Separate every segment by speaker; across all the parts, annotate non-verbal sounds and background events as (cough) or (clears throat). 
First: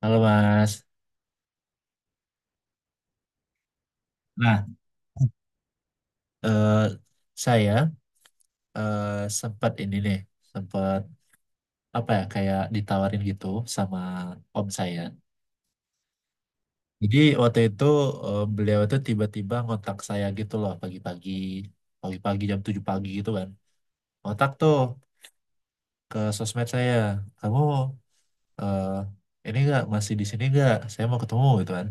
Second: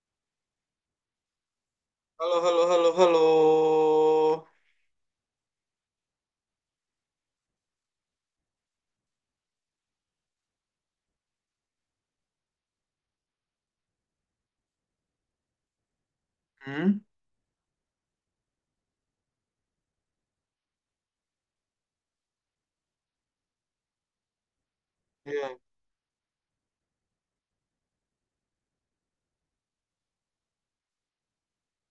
Speaker 1: Halo Mas.
Speaker 2: Halo, halo, halo, halo.
Speaker 1: Nah, eh, saya eh, sempat ini nih, sempat apa ya kayak ditawarin gitu sama om saya.
Speaker 2: Hmm?
Speaker 1: Jadi waktu itu beliau itu tiba-tiba ngontak saya gitu loh pagi-pagi, pagi-pagi jam 7 pagi gitu kan. Ngontak tuh
Speaker 2: Ya,
Speaker 1: ke sosmed saya, kamu eh, ini enggak masih di sini enggak? Saya mau ketemu gitu kan.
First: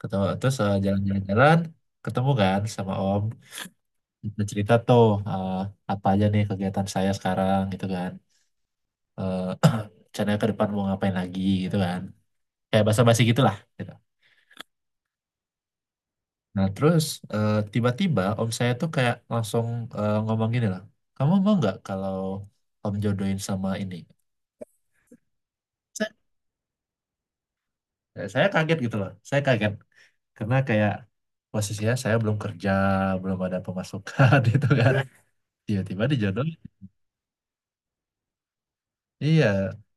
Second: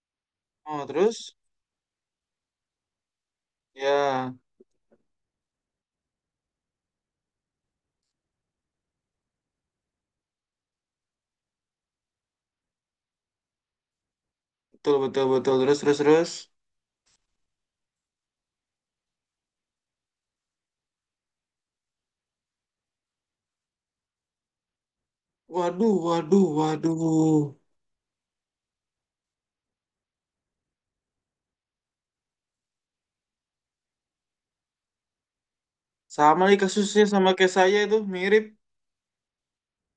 Speaker 1: Ketemu terus
Speaker 2: oh terus?
Speaker 1: jalan-jalan-jalan, ketemu kan sama om.
Speaker 2: Ya,
Speaker 1: Kita cerita tuh eh, apa aja nih kegiatan saya sekarang gitu kan. Eh, (clears throat) rencananya ke depan mau ngapain lagi gitu kan. Kayak basa-basi gitu lah gitu.
Speaker 2: betul, betul, betul. Terus, terus, terus.
Speaker 1: Nah terus tiba-tiba om saya tuh kayak langsung ngomong gini loh. Kamu mau nggak kalau om jodohin sama ini?
Speaker 2: Waduh, waduh, waduh.
Speaker 1: Saya kaget gitu loh. Saya kaget karena kayak posisinya saya belum kerja, belum ada pemasukan (laughs) gitu kan. Tiba-tiba
Speaker 2: Sama
Speaker 1: dijodohin.
Speaker 2: nih kasusnya sama kayak saya itu, mirip.
Speaker 1: Iya,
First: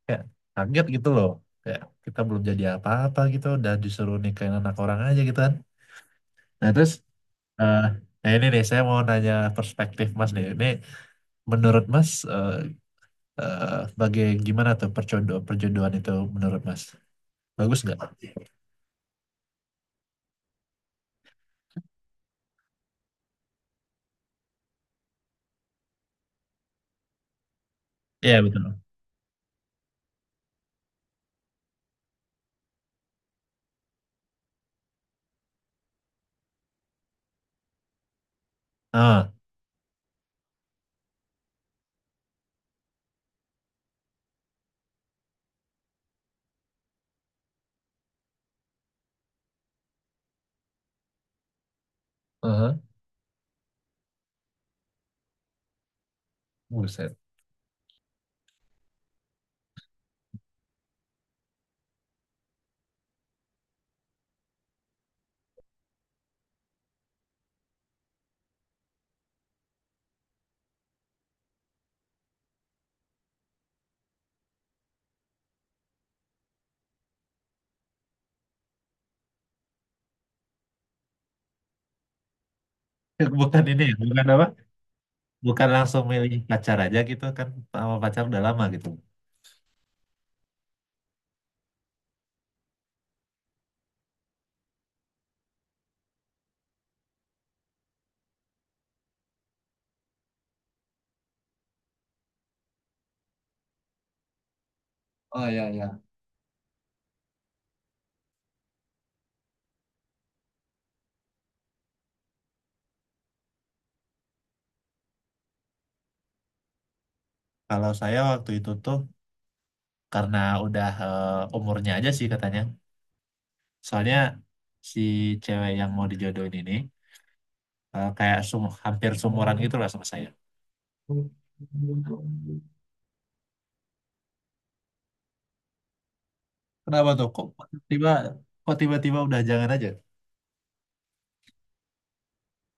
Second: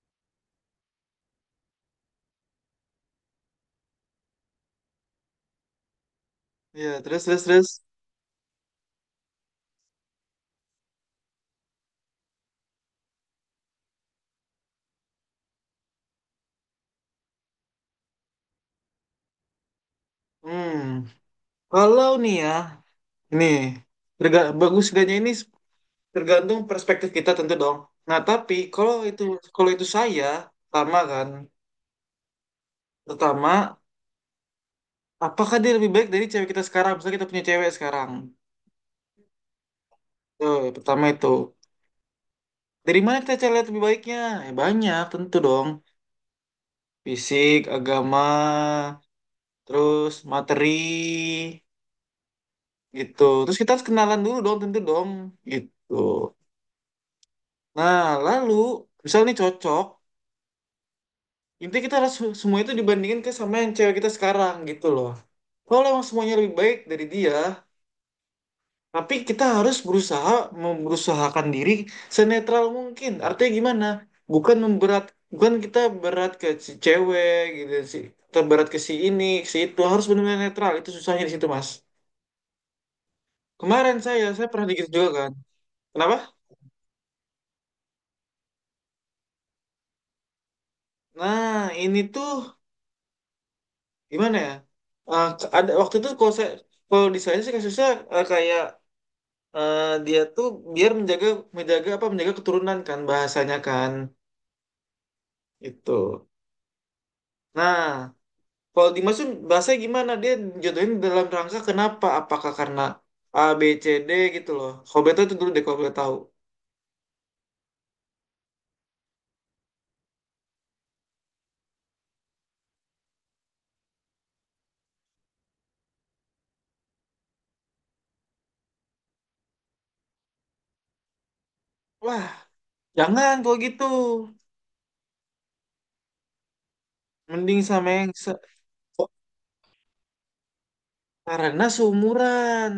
Speaker 1: kayak kaget gitu loh. Kayak kita belum jadi apa-apa gitu, udah disuruh nikahin anak orang aja gitu kan. Nah terus,
Speaker 2: Ya, terus, terus, terus.
Speaker 1: eh nah ini nih saya mau nanya perspektif Mas nih. Ini menurut Mas, eh eh, bagai gimana tuh perjodohan, perjodohan itu menurut Mas? Bagus nggak?
Speaker 2: Hmm, kalau nih ya, nih, bagus gaknya ini tergantung perspektif kita tentu dong. Nah,
Speaker 1: Iya
Speaker 2: tapi
Speaker 1: betul.
Speaker 2: kalau itu saya, pertama kan, pertama, apakah dia lebih baik dari cewek kita sekarang? Misalnya kita punya cewek sekarang.
Speaker 1: Ah,
Speaker 2: Tuh, pertama itu. Dari mana kita cari lihat lebih baiknya? Banyak tentu dong. Fisik, agama, terus materi,
Speaker 1: aha.
Speaker 2: gitu. Terus kita harus kenalan dulu dong, tentu dong, gitu.
Speaker 1: Buset.
Speaker 2: Nah, lalu misalnya nih cocok, intinya kita harus semua itu dibandingin ke sama yang cewek kita sekarang, gitu loh. Kalau emang semuanya lebih baik dari dia, tapi kita harus berusaha memberusahakan diri senetral mungkin. Artinya gimana? Bukan memberat, bukan kita berat ke si cewek gitu sih. Kita berat ke si ini, si itu harus benar-benar netral. Itu susahnya di situ, Mas.
Speaker 1: (laughs) Bukan ini, ya,
Speaker 2: Kemarin saya
Speaker 1: bukan apa?
Speaker 2: saya pernah digitu juga kan.
Speaker 1: Bukan langsung
Speaker 2: Kenapa?
Speaker 1: milih pacar aja gitu kan, sama pacar udah lama gitu.
Speaker 2: Nah, ini tuh gimana ya? Eh, ada waktu itu kalau saya kalau di saya sih kasusnya kayak dia tuh biar menjaga menjaga apa menjaga keturunan kan bahasanya kan
Speaker 1: Oh ya ya.
Speaker 2: itu. Nah, kalau Dimas tuh bahasanya gimana? Dia jatuhin dalam rangka kenapa? Apakah karena A, B, C, D gitu loh. Kalau Beto itu dulu deh kalau boleh tahu.
Speaker 1: Kalau saya waktu itu tuh karena udah eh, umurnya aja sih katanya. Soalnya si cewek yang mau dijodohin ini kayak hampir seumuran gitu lah sama saya.
Speaker 2: Wah, jangan kalau gitu.
Speaker 1: Kenapa tuh?
Speaker 2: Mending sama
Speaker 1: Tiba
Speaker 2: yang se
Speaker 1: kok tiba-tiba udah jangan aja?
Speaker 2: karena seumuran.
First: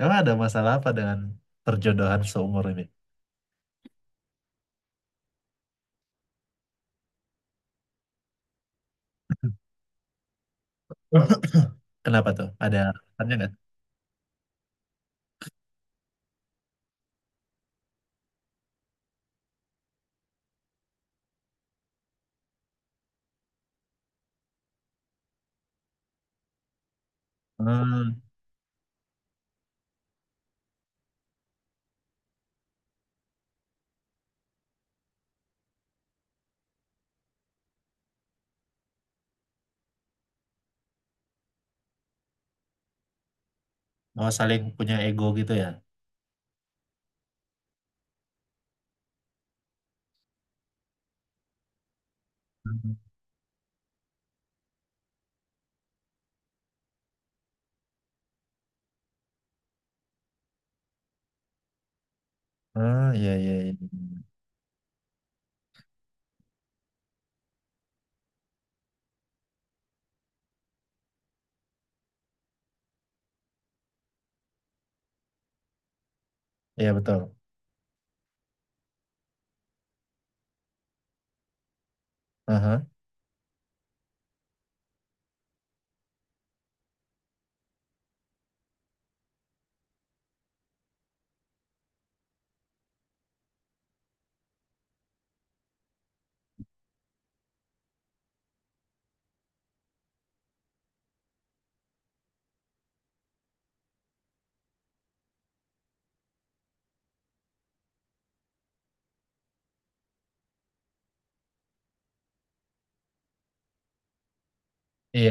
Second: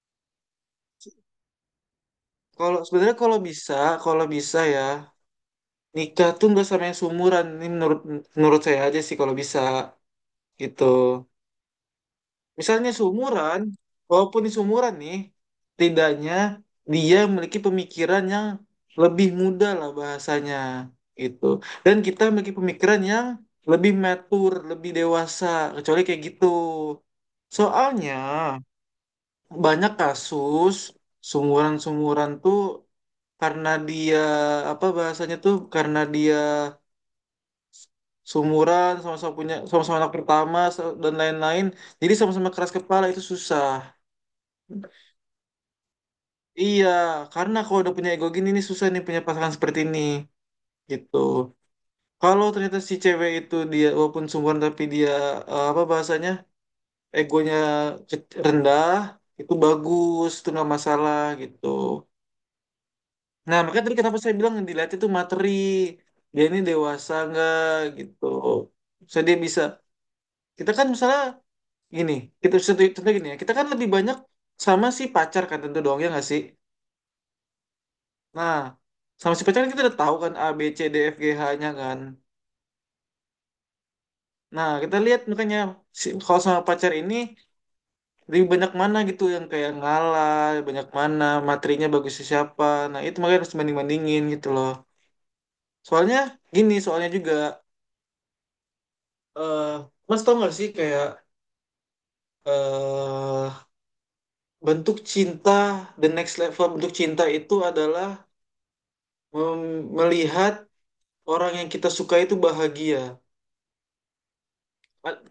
Speaker 1: Emang ada masalah apa dengan perjodohan seumur
Speaker 2: Kalau
Speaker 1: ini?
Speaker 2: sebenarnya kalau bisa ya nikah tuh nggak sama yang seumuran. Ini menurut menurut saya aja sih kalau bisa gitu.
Speaker 1: (laughs) Kenapa tuh? Ada
Speaker 2: Misalnya
Speaker 1: alasannya nggak?
Speaker 2: sumuran, walaupun di sumuran nih, tidaknya dia memiliki pemikiran yang lebih muda lah bahasanya gitu. Dan kita memiliki pemikiran yang lebih mature, lebih dewasa, kecuali kayak gitu. Soalnya
Speaker 1: Hmm,
Speaker 2: banyak kasus sumuran-sumuran tuh karena dia apa bahasanya tuh karena dia sumuran sama-sama punya sama-sama anak pertama dan lain-lain jadi sama-sama keras kepala itu susah.
Speaker 1: oh saling punya ego gitu ya?
Speaker 2: Iya, karena kalau udah punya ego gini nih susah nih punya pasangan seperti ini gitu. Kalau ternyata si
Speaker 1: Hmm,
Speaker 2: cewek itu dia walaupun sungguhan tapi dia apa bahasanya egonya rendah itu bagus itu nggak masalah gitu.
Speaker 1: iya iya
Speaker 2: Nah
Speaker 1: iya.
Speaker 2: makanya tadi kenapa saya bilang yang dilihat itu materi, dia ini dewasa nggak gitu. Saya dia bisa kita kan misalnya gini, kita contoh contoh gini ya, kita kan lebih banyak sama si pacar kan tentu doang ya nggak sih?
Speaker 1: Iya, betul.
Speaker 2: Nah, sama si pacar kan kita udah tahu kan A, B, C, D, F, G, H-nya kan.
Speaker 1: Aha.
Speaker 2: Nah, kita lihat makanya kalau sama pacar ini lebih banyak mana gitu yang kayak ngalah, banyak mana, materinya bagusnya siapa. Nah, itu makanya harus banding-bandingin gitu loh. Soalnya gini, soalnya juga eh Mas tau gak sih kayak eh bentuk cinta, the next level bentuk cinta itu adalah melihat orang yang kita suka itu bahagia.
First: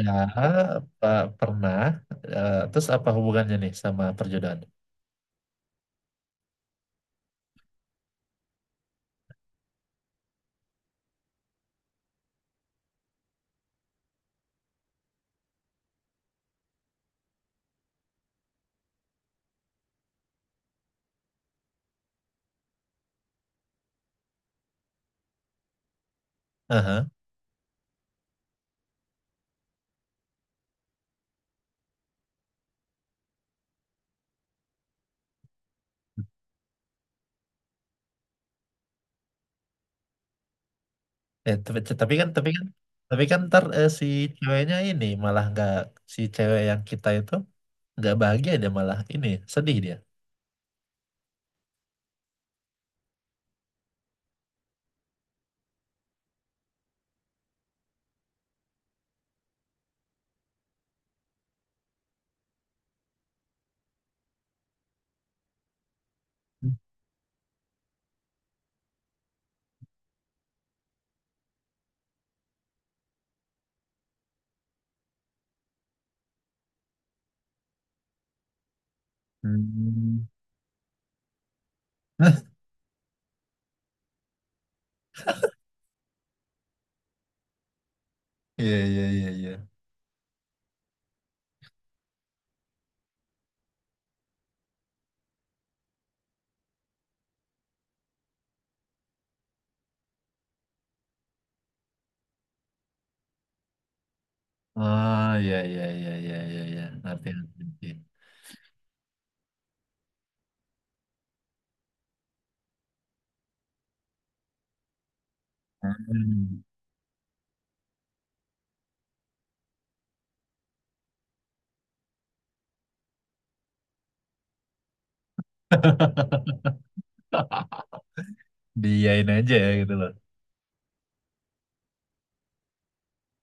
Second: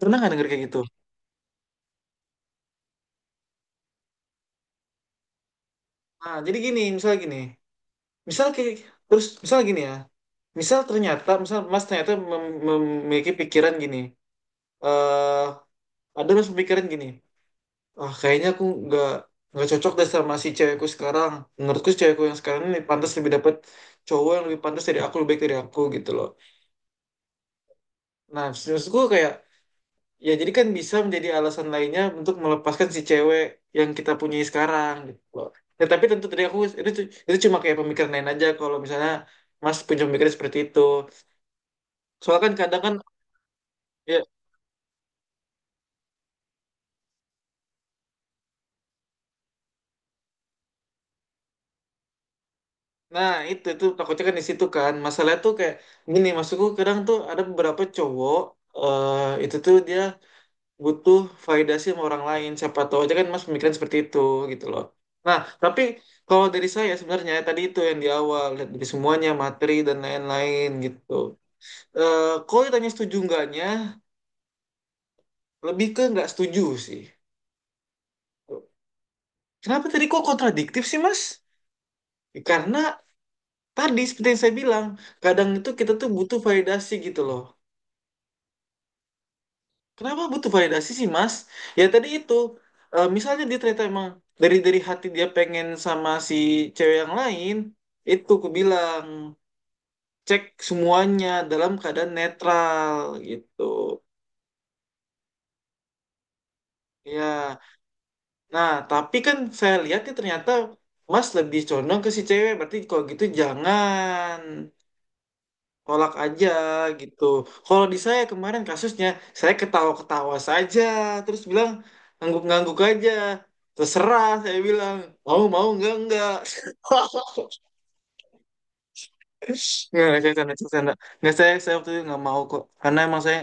Speaker 2: Pernah gak denger kayak gitu?
Speaker 1: pa- pernah. Eh, terus apa hubungannya nih sama perjodohan?
Speaker 2: Nah, jadi gini, misalnya gini. Misal kayak terus misal gini ya, misal ternyata misal mas ternyata memiliki pikiran gini, eh ada mas pemikiran gini, ah kayaknya aku nggak cocok deh sama si cewekku sekarang. Menurutku si cewekku yang sekarang ini pantas lebih dapat cowok yang lebih pantas dari aku, lebih baik dari aku gitu loh.
Speaker 1: Aha.
Speaker 2: Nah maksudku kayak ya jadi kan bisa menjadi alasan lainnya untuk melepaskan si cewek yang kita punyai sekarang gitu loh. Ya, tapi tentu tadi aku, itu itu cuma kayak pemikiran lain aja kalau misalnya Mas punya pemikiran seperti itu.
Speaker 1: Eh, tapi, tapi kan,
Speaker 2: Soalnya
Speaker 1: tapi
Speaker 2: kan
Speaker 1: kan,
Speaker 2: kadang kan,
Speaker 1: tapi kan ntar si
Speaker 2: ya
Speaker 1: ceweknya ini malah nggak, si cewek yang kita itu nggak bahagia, dia malah ini sedih dia.
Speaker 2: nah itu takutnya kan di situ kan. Masalah tuh kayak gini, maksudku kadang tuh ada beberapa cowok itu tuh dia butuh validasi sama orang lain. Siapa tahu aja kan Mas pemikiran seperti itu gitu loh. Nah, tapi kalau dari saya sebenarnya tadi itu yang di awal lihat dari semuanya materi dan lain-lain gitu. Eh Kalau ditanya setuju enggaknya lebih ke nggak setuju sih. Kenapa tadi kok
Speaker 1: Hmm.
Speaker 2: kontradiktif sih Mas?
Speaker 1: (laughs)
Speaker 2: Karena tadi seperti yang saya bilang, kadang itu kita tuh butuh validasi gitu loh.
Speaker 1: Iya, iya, iya, iya.
Speaker 2: Kenapa butuh validasi sih, Mas? Ya tadi itu, misalnya dia ternyata emang dari hati dia pengen sama si cewek yang lain, itu aku bilang cek semuanya dalam keadaan netral gitu.
Speaker 1: Ah, iya, iya, iya, iya, iya, iya. Ngerti,
Speaker 2: Ya,
Speaker 1: ngerti, ngerti.
Speaker 2: nah tapi kan saya lihatnya ternyata Mas lebih condong ke si cewek, berarti kalau gitu jangan. Tolak aja
Speaker 1: Hmm.
Speaker 2: gitu. Kalau di saya kemarin kasusnya, saya ketawa-ketawa saja, terus bilang ngangguk-ngangguk aja. Terserah, saya bilang. Mau, mau, enggak, enggak. (laughs)
Speaker 1: (laughs) Diain aja ya gitu
Speaker 2: Nggak,
Speaker 1: loh.
Speaker 2: saya canda, saya canda. Nggak, saya waktu itu nggak mau kok. Karena emang saya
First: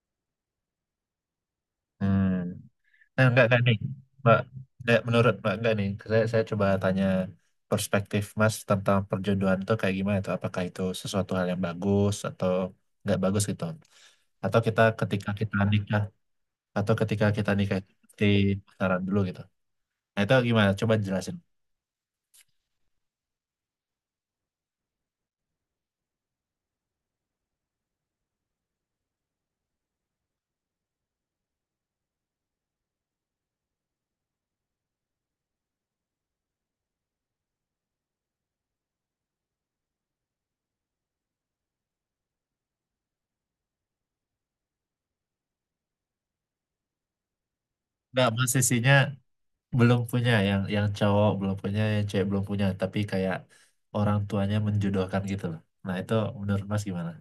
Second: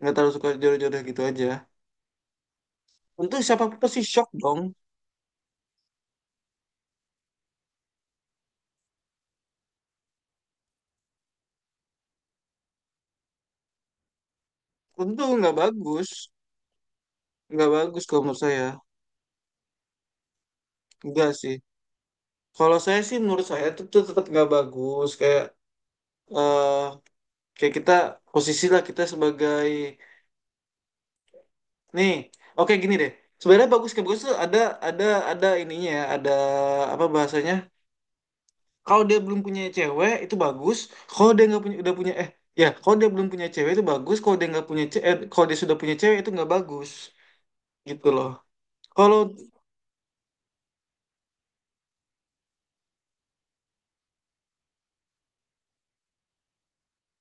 Speaker 2: nggak terlalu suka jodoh-jodoh gitu aja.
Speaker 1: Hmm. Eh,
Speaker 2: Untuk
Speaker 1: enggak
Speaker 2: siapa
Speaker 1: nih,
Speaker 2: pasti shock
Speaker 1: Mbak.
Speaker 2: dong.
Speaker 1: Enggak, menurut Mbak enggak nih. Saya coba tanya perspektif Mas tentang perjodohan itu kayak gimana tuh? Apakah itu sesuatu hal yang bagus atau nggak bagus gitu? Atau kita
Speaker 2: Tentu
Speaker 1: ketika
Speaker 2: nggak
Speaker 1: kita nikah
Speaker 2: bagus.
Speaker 1: atau ketika kita
Speaker 2: Nggak
Speaker 1: nikah itu
Speaker 2: bagus kalau
Speaker 1: mesti
Speaker 2: menurut saya.
Speaker 1: pacaran dulu gitu. Nah, itu gimana? Coba jelasin.
Speaker 2: Enggak sih. Kalau saya sih menurut saya itu, tuh tetap nggak bagus. Kayak eh kayak kita, posisi lah kita sebagai nih, oke gini deh, sebenarnya bagus kayak bagus tuh ada ada ininya ya, ada apa bahasanya, kalau dia belum punya cewek itu bagus, kalau dia nggak punya udah punya ya kalau dia belum punya cewek itu bagus, kalau dia nggak punya cewek, kalau dia sudah punya cewek itu nggak bagus gitu loh.
Speaker 1: Enggak, Mas, sisinya
Speaker 2: Kalau
Speaker 1: belum punya, yang cowok belum punya, yang cewek belum punya, tapi kayak orang tuanya menjodohkan gitu loh. Nah, itu menurut Mas gimana?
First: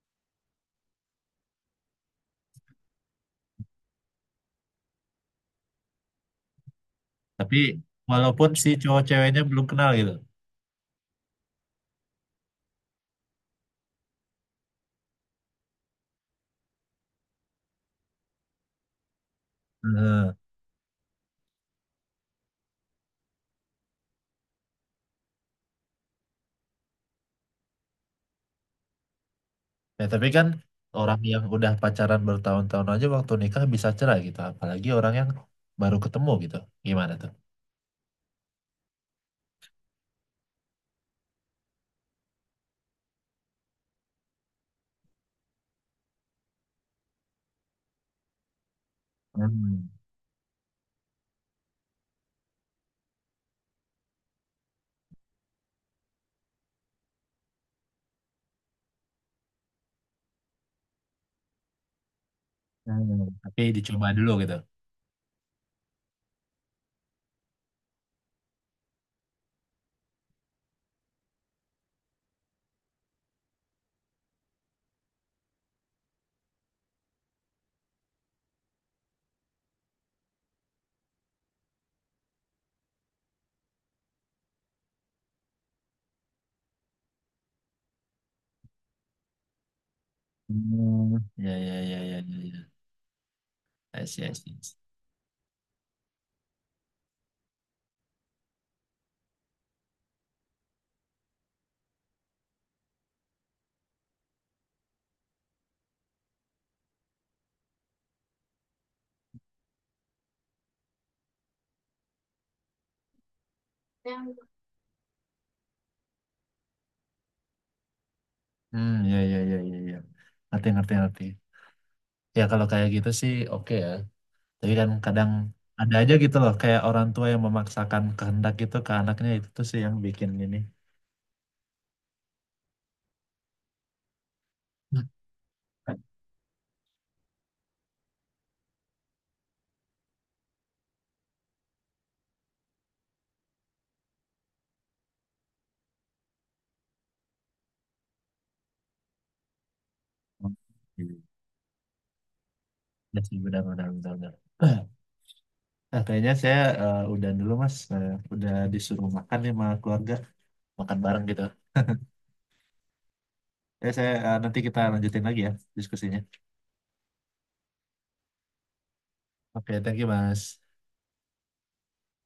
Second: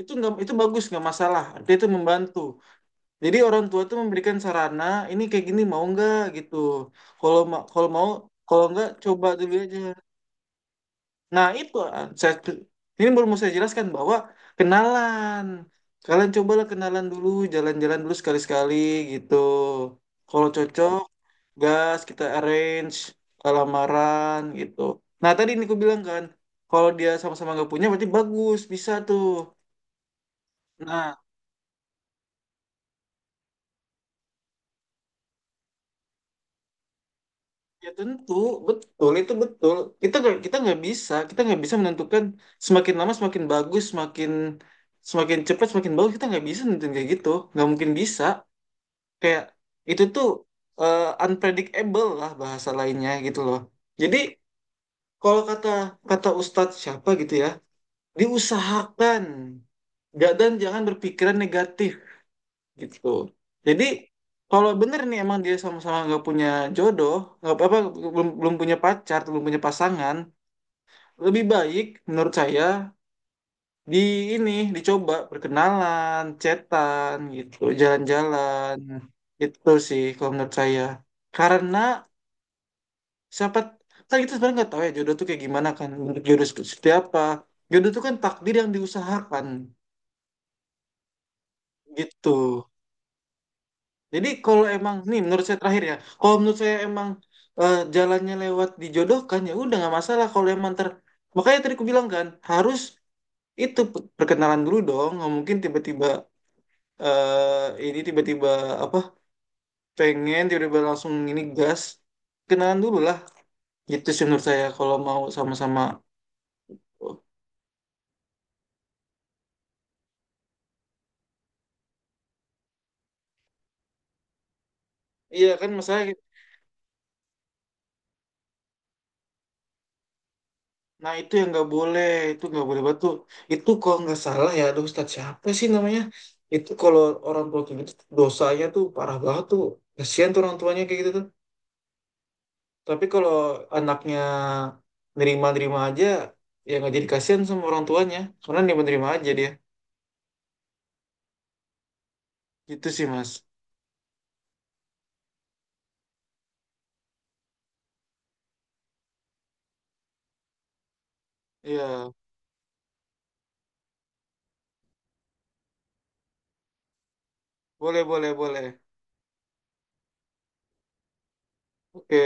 Speaker 2: itu nggak, itu bagus nggak masalah, dia itu membantu, jadi orang tua tuh memberikan sarana ini kayak gini mau nggak gitu. kalau
Speaker 1: Tapi
Speaker 2: ma- kalau mau,
Speaker 1: walaupun
Speaker 2: kalau
Speaker 1: si
Speaker 2: nggak
Speaker 1: cowok
Speaker 2: coba
Speaker 1: ceweknya
Speaker 2: dulu
Speaker 1: belum
Speaker 2: aja.
Speaker 1: kenal gitu.
Speaker 2: Nah, itu ah, saya, ini belum mau saya jelaskan bahwa kenalan. Kalian cobalah kenalan dulu, jalan-jalan dulu sekali-sekali gitu.
Speaker 1: Heeh.
Speaker 2: Kalau cocok, gas kita arrange lamaran gitu. Nah, tadi ini aku bilang kan, kalau dia sama-sama nggak punya berarti bagus, bisa tuh.
Speaker 1: Ya, tapi kan
Speaker 2: Nah,
Speaker 1: orang yang udah pacaran bertahun-tahun aja waktu nikah bisa cerai gitu. Apalagi orang yang baru ketemu gitu. Gimana tuh?
Speaker 2: ya tentu betul itu betul. Kita nggak bisa menentukan semakin lama semakin bagus, semakin semakin cepat semakin bagus, kita nggak bisa nentuin kayak gitu, nggak mungkin bisa. Kayak
Speaker 1: Hmm.
Speaker 2: itu tuh unpredictable lah bahasa lainnya gitu loh. Jadi kalau kata kata Ustadz siapa gitu ya, diusahakan. Dan jangan berpikiran negatif
Speaker 1: Hmm.
Speaker 2: gitu.
Speaker 1: Tapi
Speaker 2: Jadi
Speaker 1: dicoba dulu gitu.
Speaker 2: kalau bener nih emang dia sama-sama nggak punya jodoh, nggak apa-apa, belum belum punya pacar, belum punya pasangan, lebih baik menurut saya di ini dicoba perkenalan, chatan gitu, jalan-jalan. Itu sih kalau menurut saya. Karena siapa, kan kita sebenarnya nggak tahu ya jodoh tuh kayak gimana kan, bentuk jodoh seperti apa. Jodoh tuh kan takdir yang diusahakan
Speaker 1: Hmm. Ya, ya, ya, ya, ya,
Speaker 2: gitu.
Speaker 1: ya. I see,
Speaker 2: Jadi
Speaker 1: I see.
Speaker 2: kalau emang nih menurut saya terakhir ya, kalau menurut saya emang jalannya lewat dijodohkan ya udah nggak masalah, kalau emang makanya tadi aku bilang kan harus itu perkenalan dulu dong, nggak mungkin tiba-tiba ini tiba-tiba apa pengen tiba-tiba langsung ini gas, kenalan dulu lah gitu sih menurut saya kalau mau sama-sama. Oh,
Speaker 1: Hmm, ya, ya, ya, ya, ya. Ngerti, ngerti, ngerti. Ya, kalau kayak gitu sih oke ya. Tapi kan kadang
Speaker 2: iya kan mas,
Speaker 1: ada
Speaker 2: saya
Speaker 1: aja gitu loh. Kayak orang tua yang memaksakan kehendak gitu ke anaknya. Itu tuh sih yang bikin ini.
Speaker 2: nah itu yang nggak boleh, itu nggak boleh batu. Itu kalau nggak salah ya, aduh
Speaker 1: Hmm.
Speaker 2: Ustadz siapa sih namanya, itu kalau orang tua kayak gitu dosanya tuh parah banget tuh, kasihan tuh orang tuanya kayak gitu tuh. Tapi kalau anaknya nerima-nerima aja ya nggak jadi kasihan sama orang tuanya karena nerima-nerima aja dia, gitu sih
Speaker 1: Ya
Speaker 2: mas.
Speaker 1: sih, benar, benar, benar, benar. (clears throat) Nah, kayaknya saya udah dulu Mas. Udah disuruh makan nih sama keluarga, makan bareng gitu.
Speaker 2: Iya,
Speaker 1: Ya saya nanti kita lanjutin lagi ya diskusinya.
Speaker 2: boleh, boleh, boleh.
Speaker 1: Oke, thank you Mas.
Speaker 2: Oke,